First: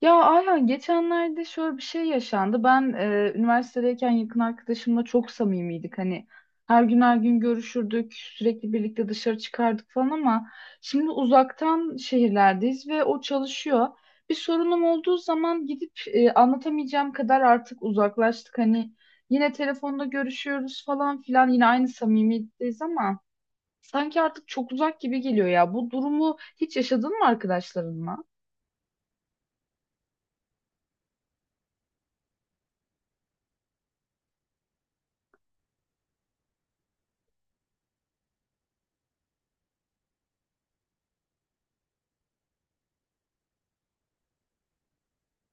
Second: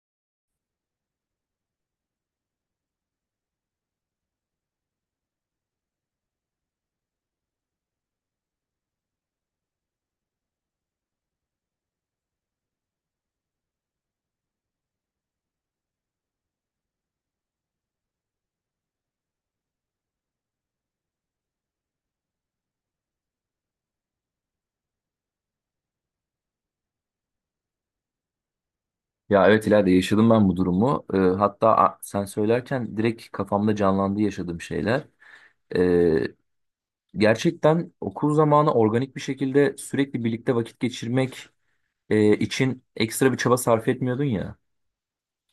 Ya Ayhan geçenlerde şöyle bir şey yaşandı. Ben üniversitedeyken yakın arkadaşımla çok samimiydik. Hani her gün her gün görüşürdük, sürekli birlikte dışarı çıkardık falan ama şimdi uzaktan şehirlerdeyiz ve o çalışıyor. Bir sorunum olduğu zaman gidip anlatamayacağım kadar artık uzaklaştık. Hani yine telefonda görüşüyoruz falan filan yine aynı samimiyetteyiz ama sanki artık çok uzak gibi geliyor ya. Bu durumu hiç yaşadın mı arkadaşlarınla? Ya evet ileride yaşadım ben bu durumu. Sen söylerken direkt kafamda canlandı yaşadığım şeyler. Ee, Gerçekten okul zamanı organik bir şekilde sürekli birlikte vakit geçirmek için ekstra bir çaba sarf etmiyordun ya.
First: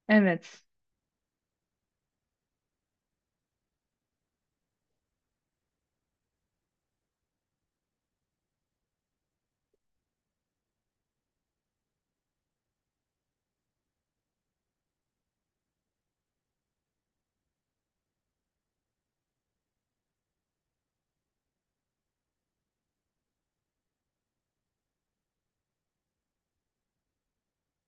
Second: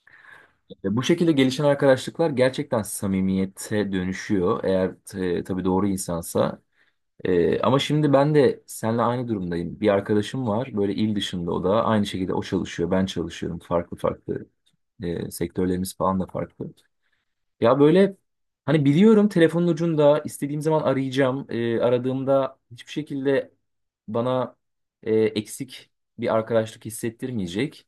Evet. Bu şekilde gelişen arkadaşlıklar gerçekten samimiyete dönüşüyor. Eğer tabii doğru insansa. Ama şimdi ben de seninle aynı durumdayım. Bir arkadaşım var böyle il dışında, o da aynı şekilde, o çalışıyor, ben çalışıyorum, farklı farklı. Sektörlerimiz falan da farklı. Ya böyle hani biliyorum, telefonun ucunda istediğim zaman arayacağım. Aradığımda hiçbir şekilde bana eksik bir arkadaşlık hissettirmeyecek.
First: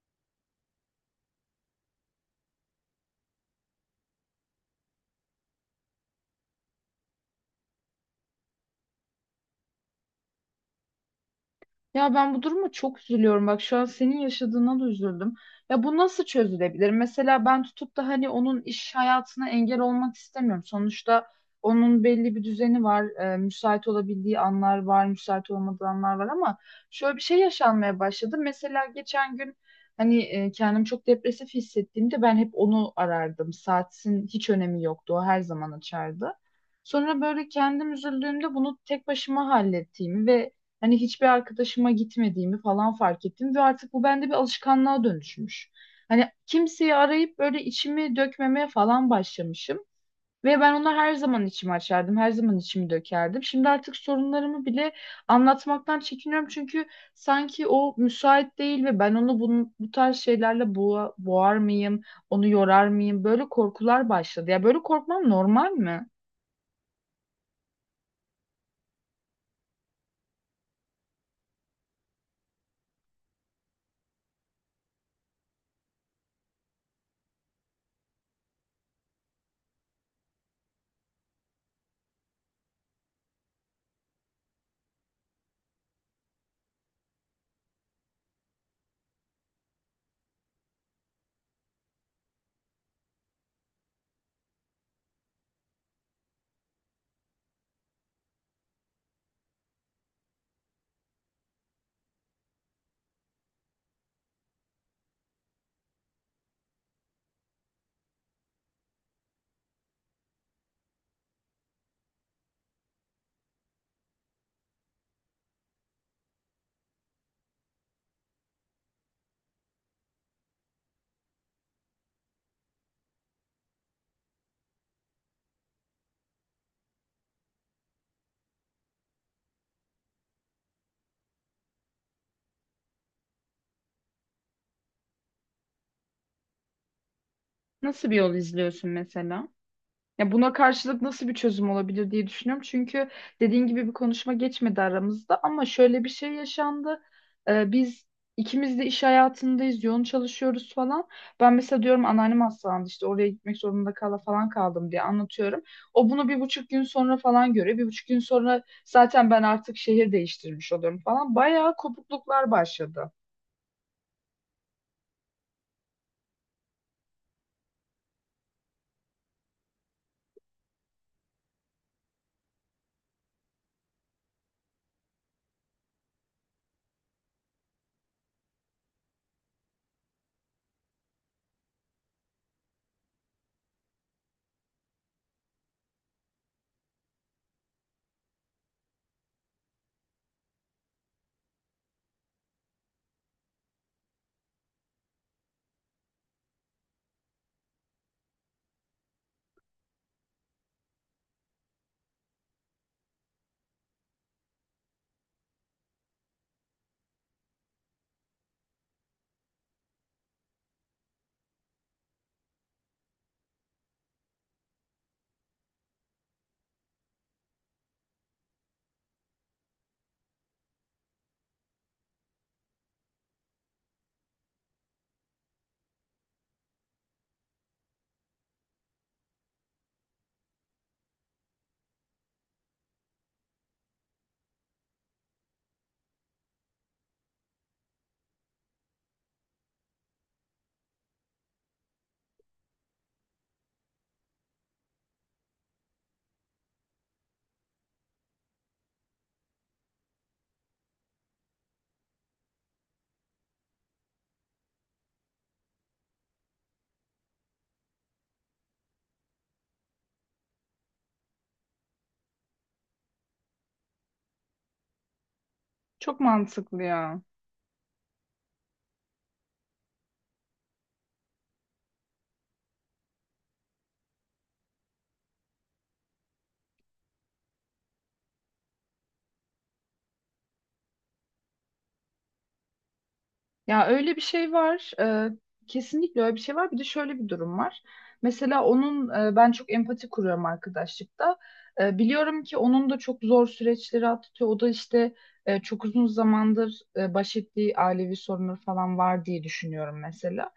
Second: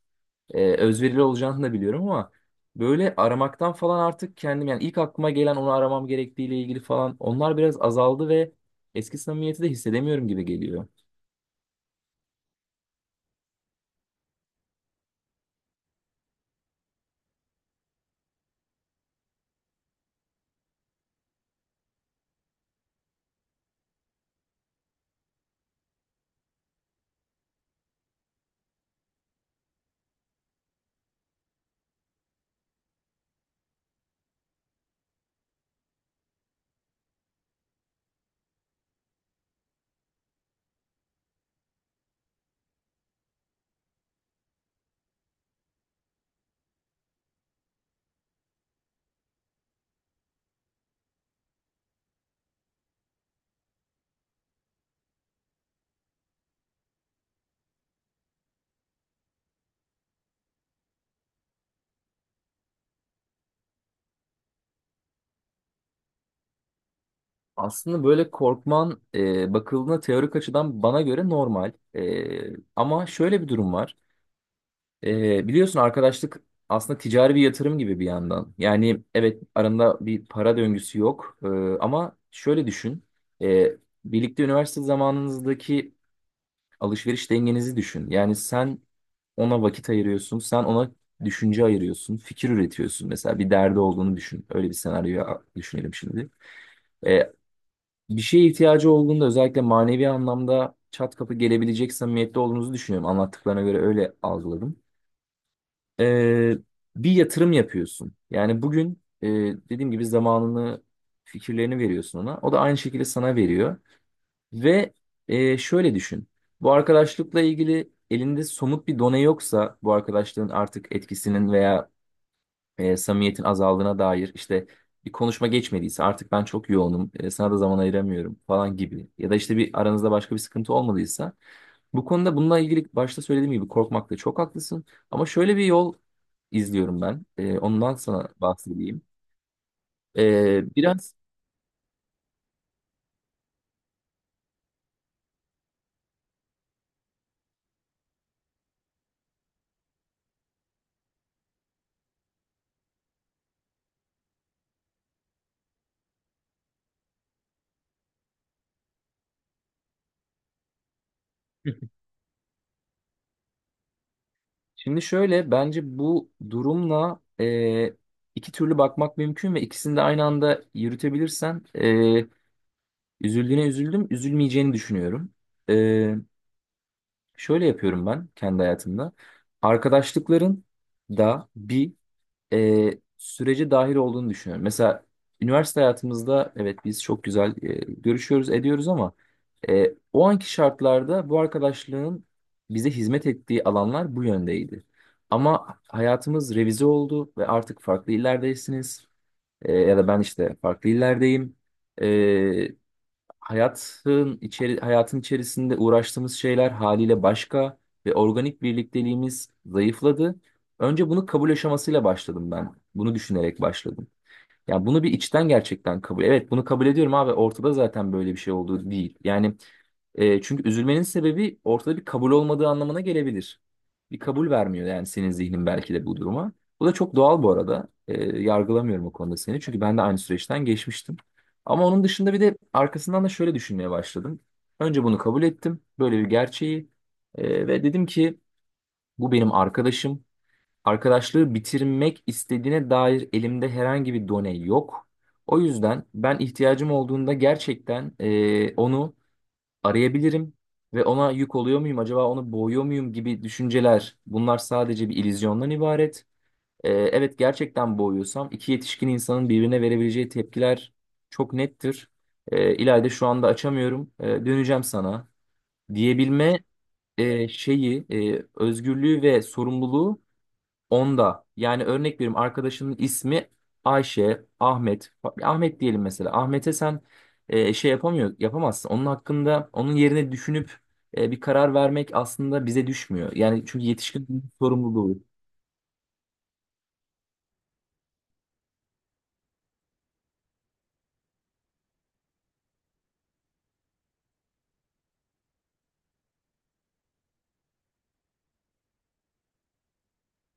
Özverili olacağını da biliyorum, ama böyle aramaktan falan artık kendim, yani ilk aklıma gelen onu aramam gerektiğiyle ilgili falan, onlar biraz azaldı ve eski samimiyeti de hissedemiyorum gibi geliyor. Ya ben bu duruma çok üzülüyorum. Bak şu an senin yaşadığına da üzüldüm. Ya bu nasıl çözülebilir? Mesela ben tutup da hani onun iş hayatına engel olmak istemiyorum. Sonuçta onun belli bir düzeni var. Müsait olabildiği anlar var, müsait olmadığı anlar var ama şöyle bir şey yaşanmaya başladı. Mesela geçen gün hani kendimi çok depresif hissettiğimde ben hep onu arardım. Saatin hiç önemi yoktu. O her zaman açardı. Sonra böyle kendim üzüldüğümde bunu tek başıma hallettiğimi ve hani hiçbir arkadaşıma gitmediğimi falan fark ettim ve artık bu bende bir alışkanlığa dönüşmüş. Hani kimseyi arayıp böyle içimi dökmemeye falan başlamışım. Ve ben ona her zaman içimi açardım, her zaman içimi dökerdim. Şimdi artık sorunlarımı bile anlatmaktan çekiniyorum çünkü sanki o müsait değil ve ben onu bunun, bu tarz şeylerle boğar mıyım, onu yorar mıyım? Böyle korkular başladı. Ya böyle korkmam normal mi? Aslında böyle korkman bakıldığında teorik açıdan bana göre normal. Ama şöyle bir durum var. Biliyorsun, arkadaşlık aslında ticari bir yatırım gibi bir yandan. Yani evet, aranda bir para döngüsü yok. Ama şöyle düşün. Ee, Birlikte üniversite zamanınızdaki alışveriş dengenizi düşün. Yani sen ona vakit ayırıyorsun, sen ona düşünce ayırıyorsun, fikir üretiyorsun. Mesela bir derdi olduğunu düşün. Öyle bir senaryoyu düşünelim şimdi. Ee, Bir şeye ihtiyacı olduğunda özellikle manevi anlamda çat kapı gelebilecek samimiyette olduğunuzu düşünüyorum. Anlattıklarına göre öyle algıladım. e, Bir yatırım yapıyorsun. Yani bugün dediğim gibi zamanını, fikirlerini veriyorsun ona. O da aynı şekilde sana veriyor. Ve şöyle düşün. Bu arkadaşlıkla ilgili elinde somut bir done yoksa, bu arkadaşlığın artık etkisinin veya samimiyetin azaldığına dair işte bir konuşma geçmediyse, artık ben çok yoğunum, sana da zaman ayıramıyorum falan gibi, ya da işte bir aranızda başka bir sıkıntı olmadıysa, bu konuda, bununla ilgili başta söylediğim gibi korkmakta çok haklısın, ama şöyle bir yol izliyorum ben, ondan Nasıl bir sana yol izliyorsun bahsedeyim. mesela? Ya buna E, karşılık biraz nasıl bir çözüm olabilir diye düşünüyorum. Çünkü dediğin gibi bir konuşma geçmedi aramızda ama şöyle bir şey yaşandı. Biz ikimiz de iş hayatındayız, yoğun çalışıyoruz falan. Ben mesela diyorum anneannem hastalandı işte oraya gitmek zorunda falan kaldım diye anlatıyorum. O bunu bir buçuk gün sonra falan görüyor. Bir buçuk gün sonra zaten ben artık şehir değiştirmiş oluyorum falan. Bayağı kopukluklar başladı. Şimdi şöyle, bence bu durumla iki türlü bakmak mümkün ve ikisini de aynı anda yürütebilirsen üzüldüğüne üzüldüm, üzülmeyeceğini düşünüyorum. E, Şöyle yapıyorum ben kendi hayatımda. Arkadaşlıkların da bir sürece dahil olduğunu düşünüyorum. Mesela üniversite hayatımızda evet biz çok güzel görüşüyoruz, ediyoruz, ama o anki şartlarda bu arkadaşlığın bize hizmet ettiği alanlar bu yöndeydi. Ama hayatımız revize oldu ve artık farklı illerdesiniz. Ya da ben işte farklı illerdeyim. E, Hayatın içerisinde uğraştığımız şeyler haliyle başka ve organik birlikteliğimiz zayıfladı. Önce bunu kabul aşamasıyla başladım ben. Bunu düşünerek başladım. Ya bunu bir içten gerçekten kabul. Evet, bunu kabul ediyorum abi. Ortada zaten böyle bir şey olduğu değil. Yani çünkü üzülmenin sebebi ortada bir kabul olmadığı anlamına gelebilir. Bir kabul vermiyor yani senin zihnin belki de bu duruma. Bu da çok doğal bu arada. Yargılamıyorum o konuda seni. Çünkü ben de aynı süreçten geçmiştim. Ama onun dışında bir de arkasından da şöyle düşünmeye başladım. Önce bunu kabul ettim. Böyle bir gerçeği. Ve dedim ki bu benim arkadaşım. Arkadaşlığı bitirmek istediğine dair elimde herhangi bir done yok. O yüzden ben, ihtiyacım olduğunda gerçekten onu arayabilirim ve ona yük oluyor muyum acaba, onu boğuyor muyum gibi düşünceler, bunlar sadece bir illüzyondan ibaret. Evet, gerçekten boğuyorsam iki yetişkin insanın birbirine verebileceği tepkiler çok nettir. İlayda şu anda açamıyorum, döneceğim sana Çok diyebilme mantıklı ya. Şeyi, özgürlüğü ve sorumluluğu onda, yani örnek veriyorum, arkadaşının ismi Ayşe, Ahmet. Ahmet diyelim mesela. Ahmet'e sen yapamazsın. Onun hakkında, onun yerine düşünüp bir karar vermek aslında bize düşmüyor. Yani çünkü Ya öyle bir yetişkin şey var. sorumluluğu. Kesinlikle öyle bir şey var. Bir de şöyle bir durum var. Mesela onun ben çok empati kuruyorum arkadaşlıkta. Biliyorum ki onun da çok zor süreçleri atlatıyor. O da işte çok uzun zamandır baş ettiği ailevi sorunları falan var diye düşünüyorum mesela.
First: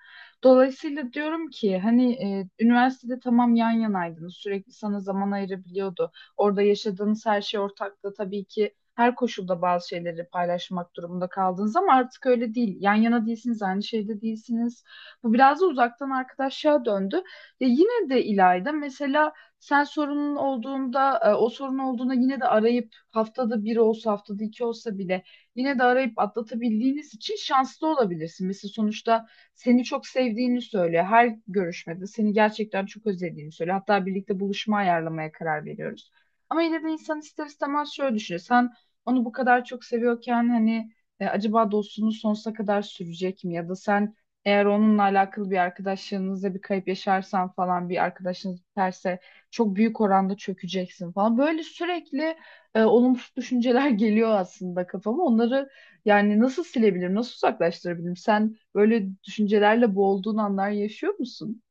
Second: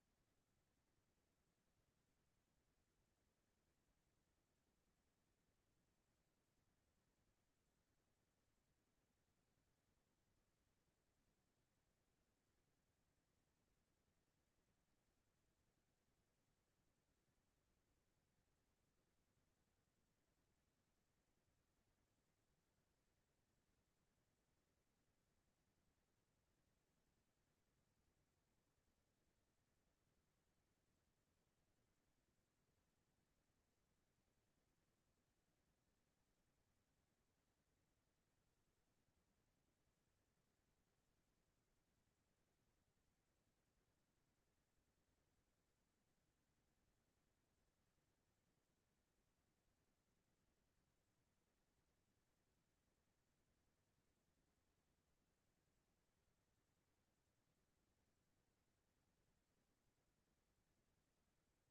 Dolayısıyla diyorum ki hani üniversitede tamam yan yanaydınız. Sürekli sana zaman ayırabiliyordu. Orada yaşadığınız her şey ortaktı. Tabii ki her koşulda bazı şeyleri paylaşmak durumunda kaldınız ama artık öyle değil. Yan yana değilsiniz, aynı şeyde değilsiniz. Bu biraz da uzaktan arkadaşlığa döndü. Ya yine de İlayda mesela sen sorunun olduğunda, o sorun olduğunda yine de arayıp haftada bir olsa, haftada iki olsa bile yine de arayıp atlatabildiğiniz için şanslı olabilirsin. Mesela sonuçta seni çok sevdiğini söylüyor. Her görüşmede seni gerçekten çok özlediğini söylüyor. Hatta birlikte buluşma ayarlamaya karar veriyoruz. Ama yine de insan ister istemez şöyle düşünüyor. Sen onu bu kadar çok seviyorken hani acaba dostluğunuz sonsuza kadar sürecek mi? Ya da sen eğer onunla alakalı bir arkadaşlığınızda bir kayıp yaşarsan falan bir arkadaşınız biterse çok büyük oranda çökeceksin falan. Böyle sürekli olumsuz düşünceler geliyor aslında kafama. Onları yani nasıl silebilirim, nasıl uzaklaştırabilirim? Sen böyle düşüncelerle boğulduğun anlar yaşıyor musun?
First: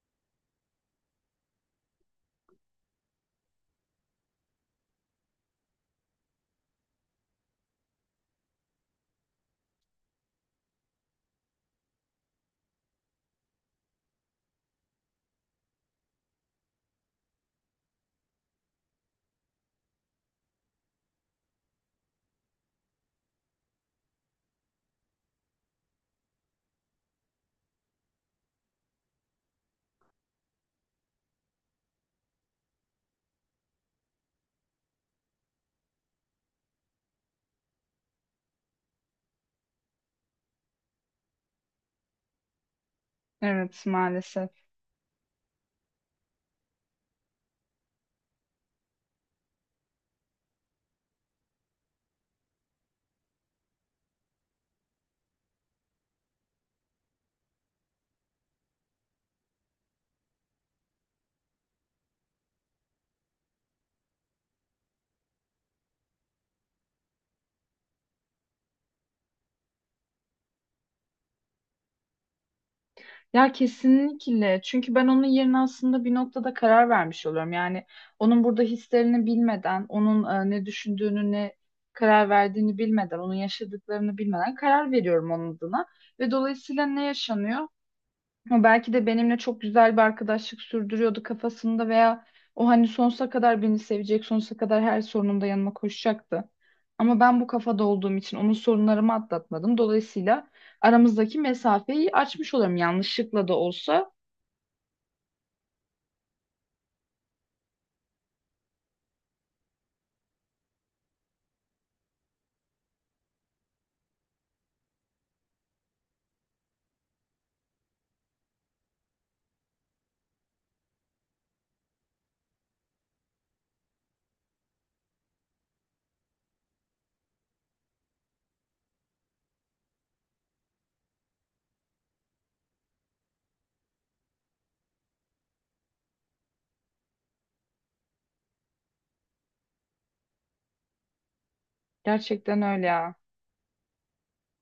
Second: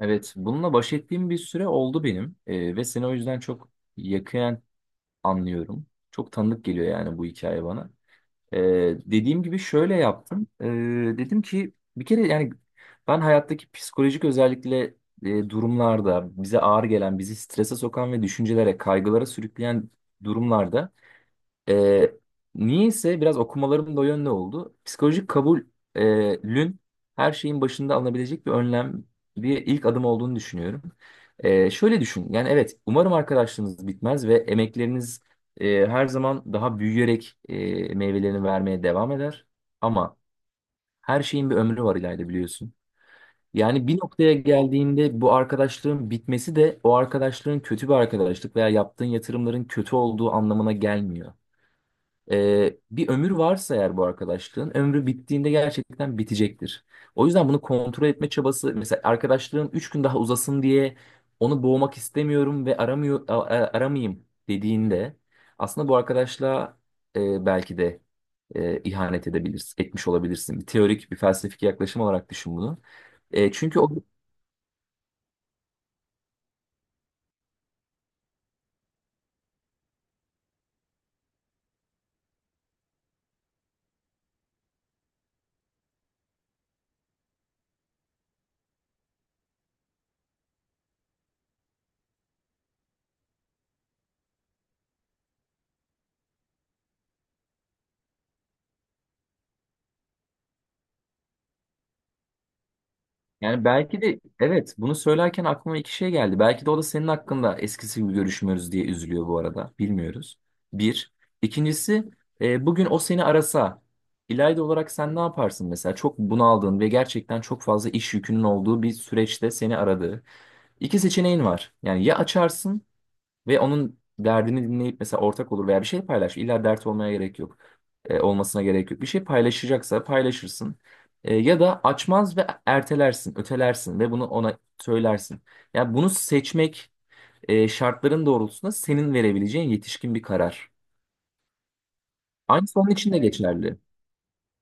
Evet, bununla baş ettiğim bir süre oldu benim. Ve seni o yüzden çok yakinen anlıyorum. Çok tanıdık geliyor yani bu hikaye bana. Dediğim gibi şöyle yaptım. Dedim ki bir kere yani ben, hayattaki psikolojik özellikle durumlarda bize ağır gelen, bizi strese sokan ve düşüncelere, kaygılara sürükleyen durumlarda, ee, niyeyse biraz okumalarım da o yönde oldu, psikolojik kabulün her şeyin başında alınabilecek bir önlem, bir ilk adım olduğunu düşünüyorum. Şöyle düşün, yani evet, umarım arkadaşlığınız bitmez ve emekleriniz her zaman daha büyüyerek meyvelerini vermeye devam eder. Ama her şeyin bir ömrü var ileride, biliyorsun. Evet Yani bir noktaya maalesef. geldiğinde bu arkadaşlığın bitmesi de o arkadaşlığın kötü bir arkadaşlık veya yaptığın yatırımların kötü olduğu anlamına gelmiyor. Bir ömür varsa eğer, bu arkadaşlığın ömrü bittiğinde gerçekten bitecektir. O yüzden bunu kontrol etme çabası, mesela arkadaşlığım 3 gün daha uzasın diye onu boğmak istemiyorum ve aramıyor aramayayım dediğinde aslında bu arkadaşlığa belki de ihanet edebilirsin, etmiş olabilirsin. Bir teorik, bir felsefik yaklaşım olarak düşün bunu. E, Ya çünkü o kesinlikle. Çünkü ben onun yerine aslında bir noktada karar vermiş oluyorum. Yani onun burada hislerini bilmeden, onun ne düşündüğünü, ne karar verdiğini bilmeden, onun yaşadıklarını bilmeden karar veriyorum onun adına. Ve dolayısıyla ne yaşanıyor? O belki de benimle çok güzel bir arkadaşlık sürdürüyordu kafasında veya o hani sonsuza kadar beni sevecek, sonsuza kadar her sorunumda yanıma koşacaktı. Ama ben bu kafada olduğum için onun sorunlarımı atlatmadım. Dolayısıyla aramızdaki mesafeyi açmış oluyorum yanlışlıkla da Yani belki olsa. de, evet, bunu söylerken aklıma iki şey geldi. Belki de o da senin hakkında eskisi gibi görüşmüyoruz diye üzülüyor bu arada, bilmiyoruz. Bir. İkincisi, bugün o seni arasa, İlayda olarak sen ne yaparsın mesela? Çok bunaldığın ve gerçekten çok fazla iş yükünün olduğu bir süreçte seni aradığı... İki seçeneğin var. Yani ya açarsın ve onun derdini dinleyip mesela ortak olur veya bir şey paylaş. İlla dert olmaya gerek yok. Olmasına gerek yok. Bir şey paylaşacaksa paylaşırsın. Ya da açmaz ve ertelersin, ötelersin ve bunu ona söylersin. Yani bunu seçmek şartların doğrultusunda senin verebileceğin yetişkin bir karar. Gerçekten Aynı öyle onun için ya. de geçerli.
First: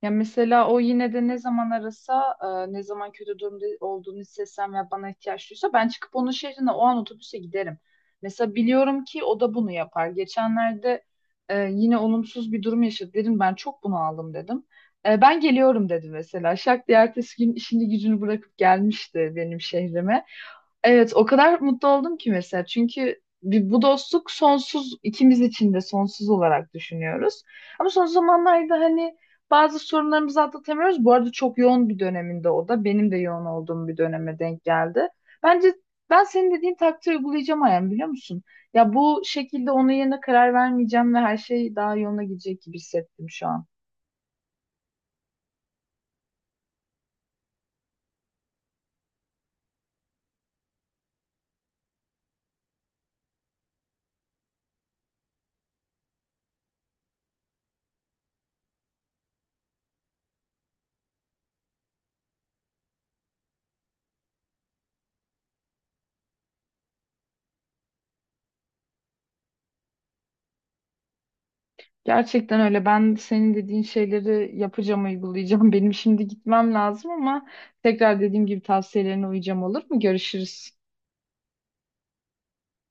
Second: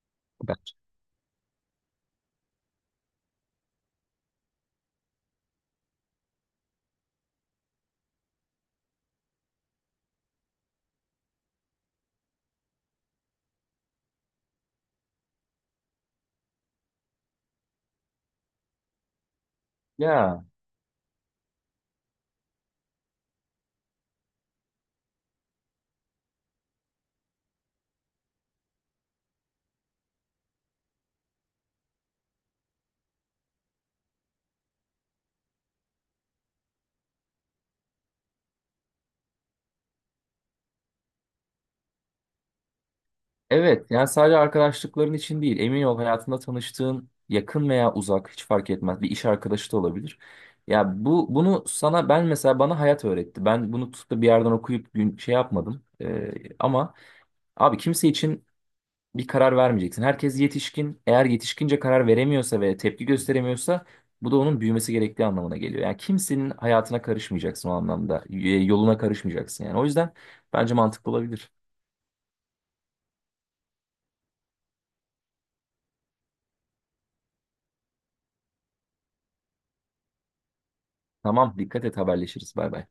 Ya mesela Bence. o yine de ne zaman arasa, ne zaman kötü durumda olduğunu hissetsem ve bana ihtiyaç duysa ben çıkıp onun şehrine o an otobüse giderim. Mesela biliyorum ki o da bunu yapar. Geçenlerde yine olumsuz bir durum yaşadı. Dedim ben çok bunaldım dedim. Ben geliyorum dedi mesela. Şak diye ertesi gün işini gücünü bırakıp gelmişti benim şehrime. Ya Evet o kadar mutlu oldum ki mesela. Çünkü bu dostluk sonsuz ikimiz için de sonsuz olarak düşünüyoruz. Ama son zamanlarda hani bazı sorunlarımızı atlatamıyoruz. Bu arada çok yoğun bir döneminde o da. Benim de yoğun olduğum bir döneme denk geldi. Bence ben senin dediğin taktiği uygulayacağım Ayhan biliyor musun? Ya bu şekilde onun yerine karar vermeyeceğim ve her şey daha yoluna gidecek gibi hissettim şu an. evet, yani sadece arkadaşlıkların için değil, emin ol, hayatında tanıştığın yakın veya uzak hiç fark etmez, bir iş arkadaşı da olabilir. Ya bu bunu sana ben, mesela bana hayat öğretti. Ben bunu tutup da bir yerden okuyup gün, şey yapmadım. Ama abi, kimse için bir karar vermeyeceksin. Herkes yetişkin. Eğer yetişkince karar veremiyorsa ve tepki gösteremiyorsa bu da onun büyümesi gerektiği anlamına geliyor. Yani kimsenin hayatına karışmayacaksın o anlamda. Yoluna karışmayacaksın yani. O yüzden bence mantıklı olabilir. Gerçekten öyle. Ben senin dediğin şeyleri yapacağım, uygulayacağım. Benim şimdi gitmem lazım ama tekrar dediğim gibi tavsiyelerine uyacağım olur mu? Görüşürüz. Tamam, dikkat et, haberleşiriz. Bay bay.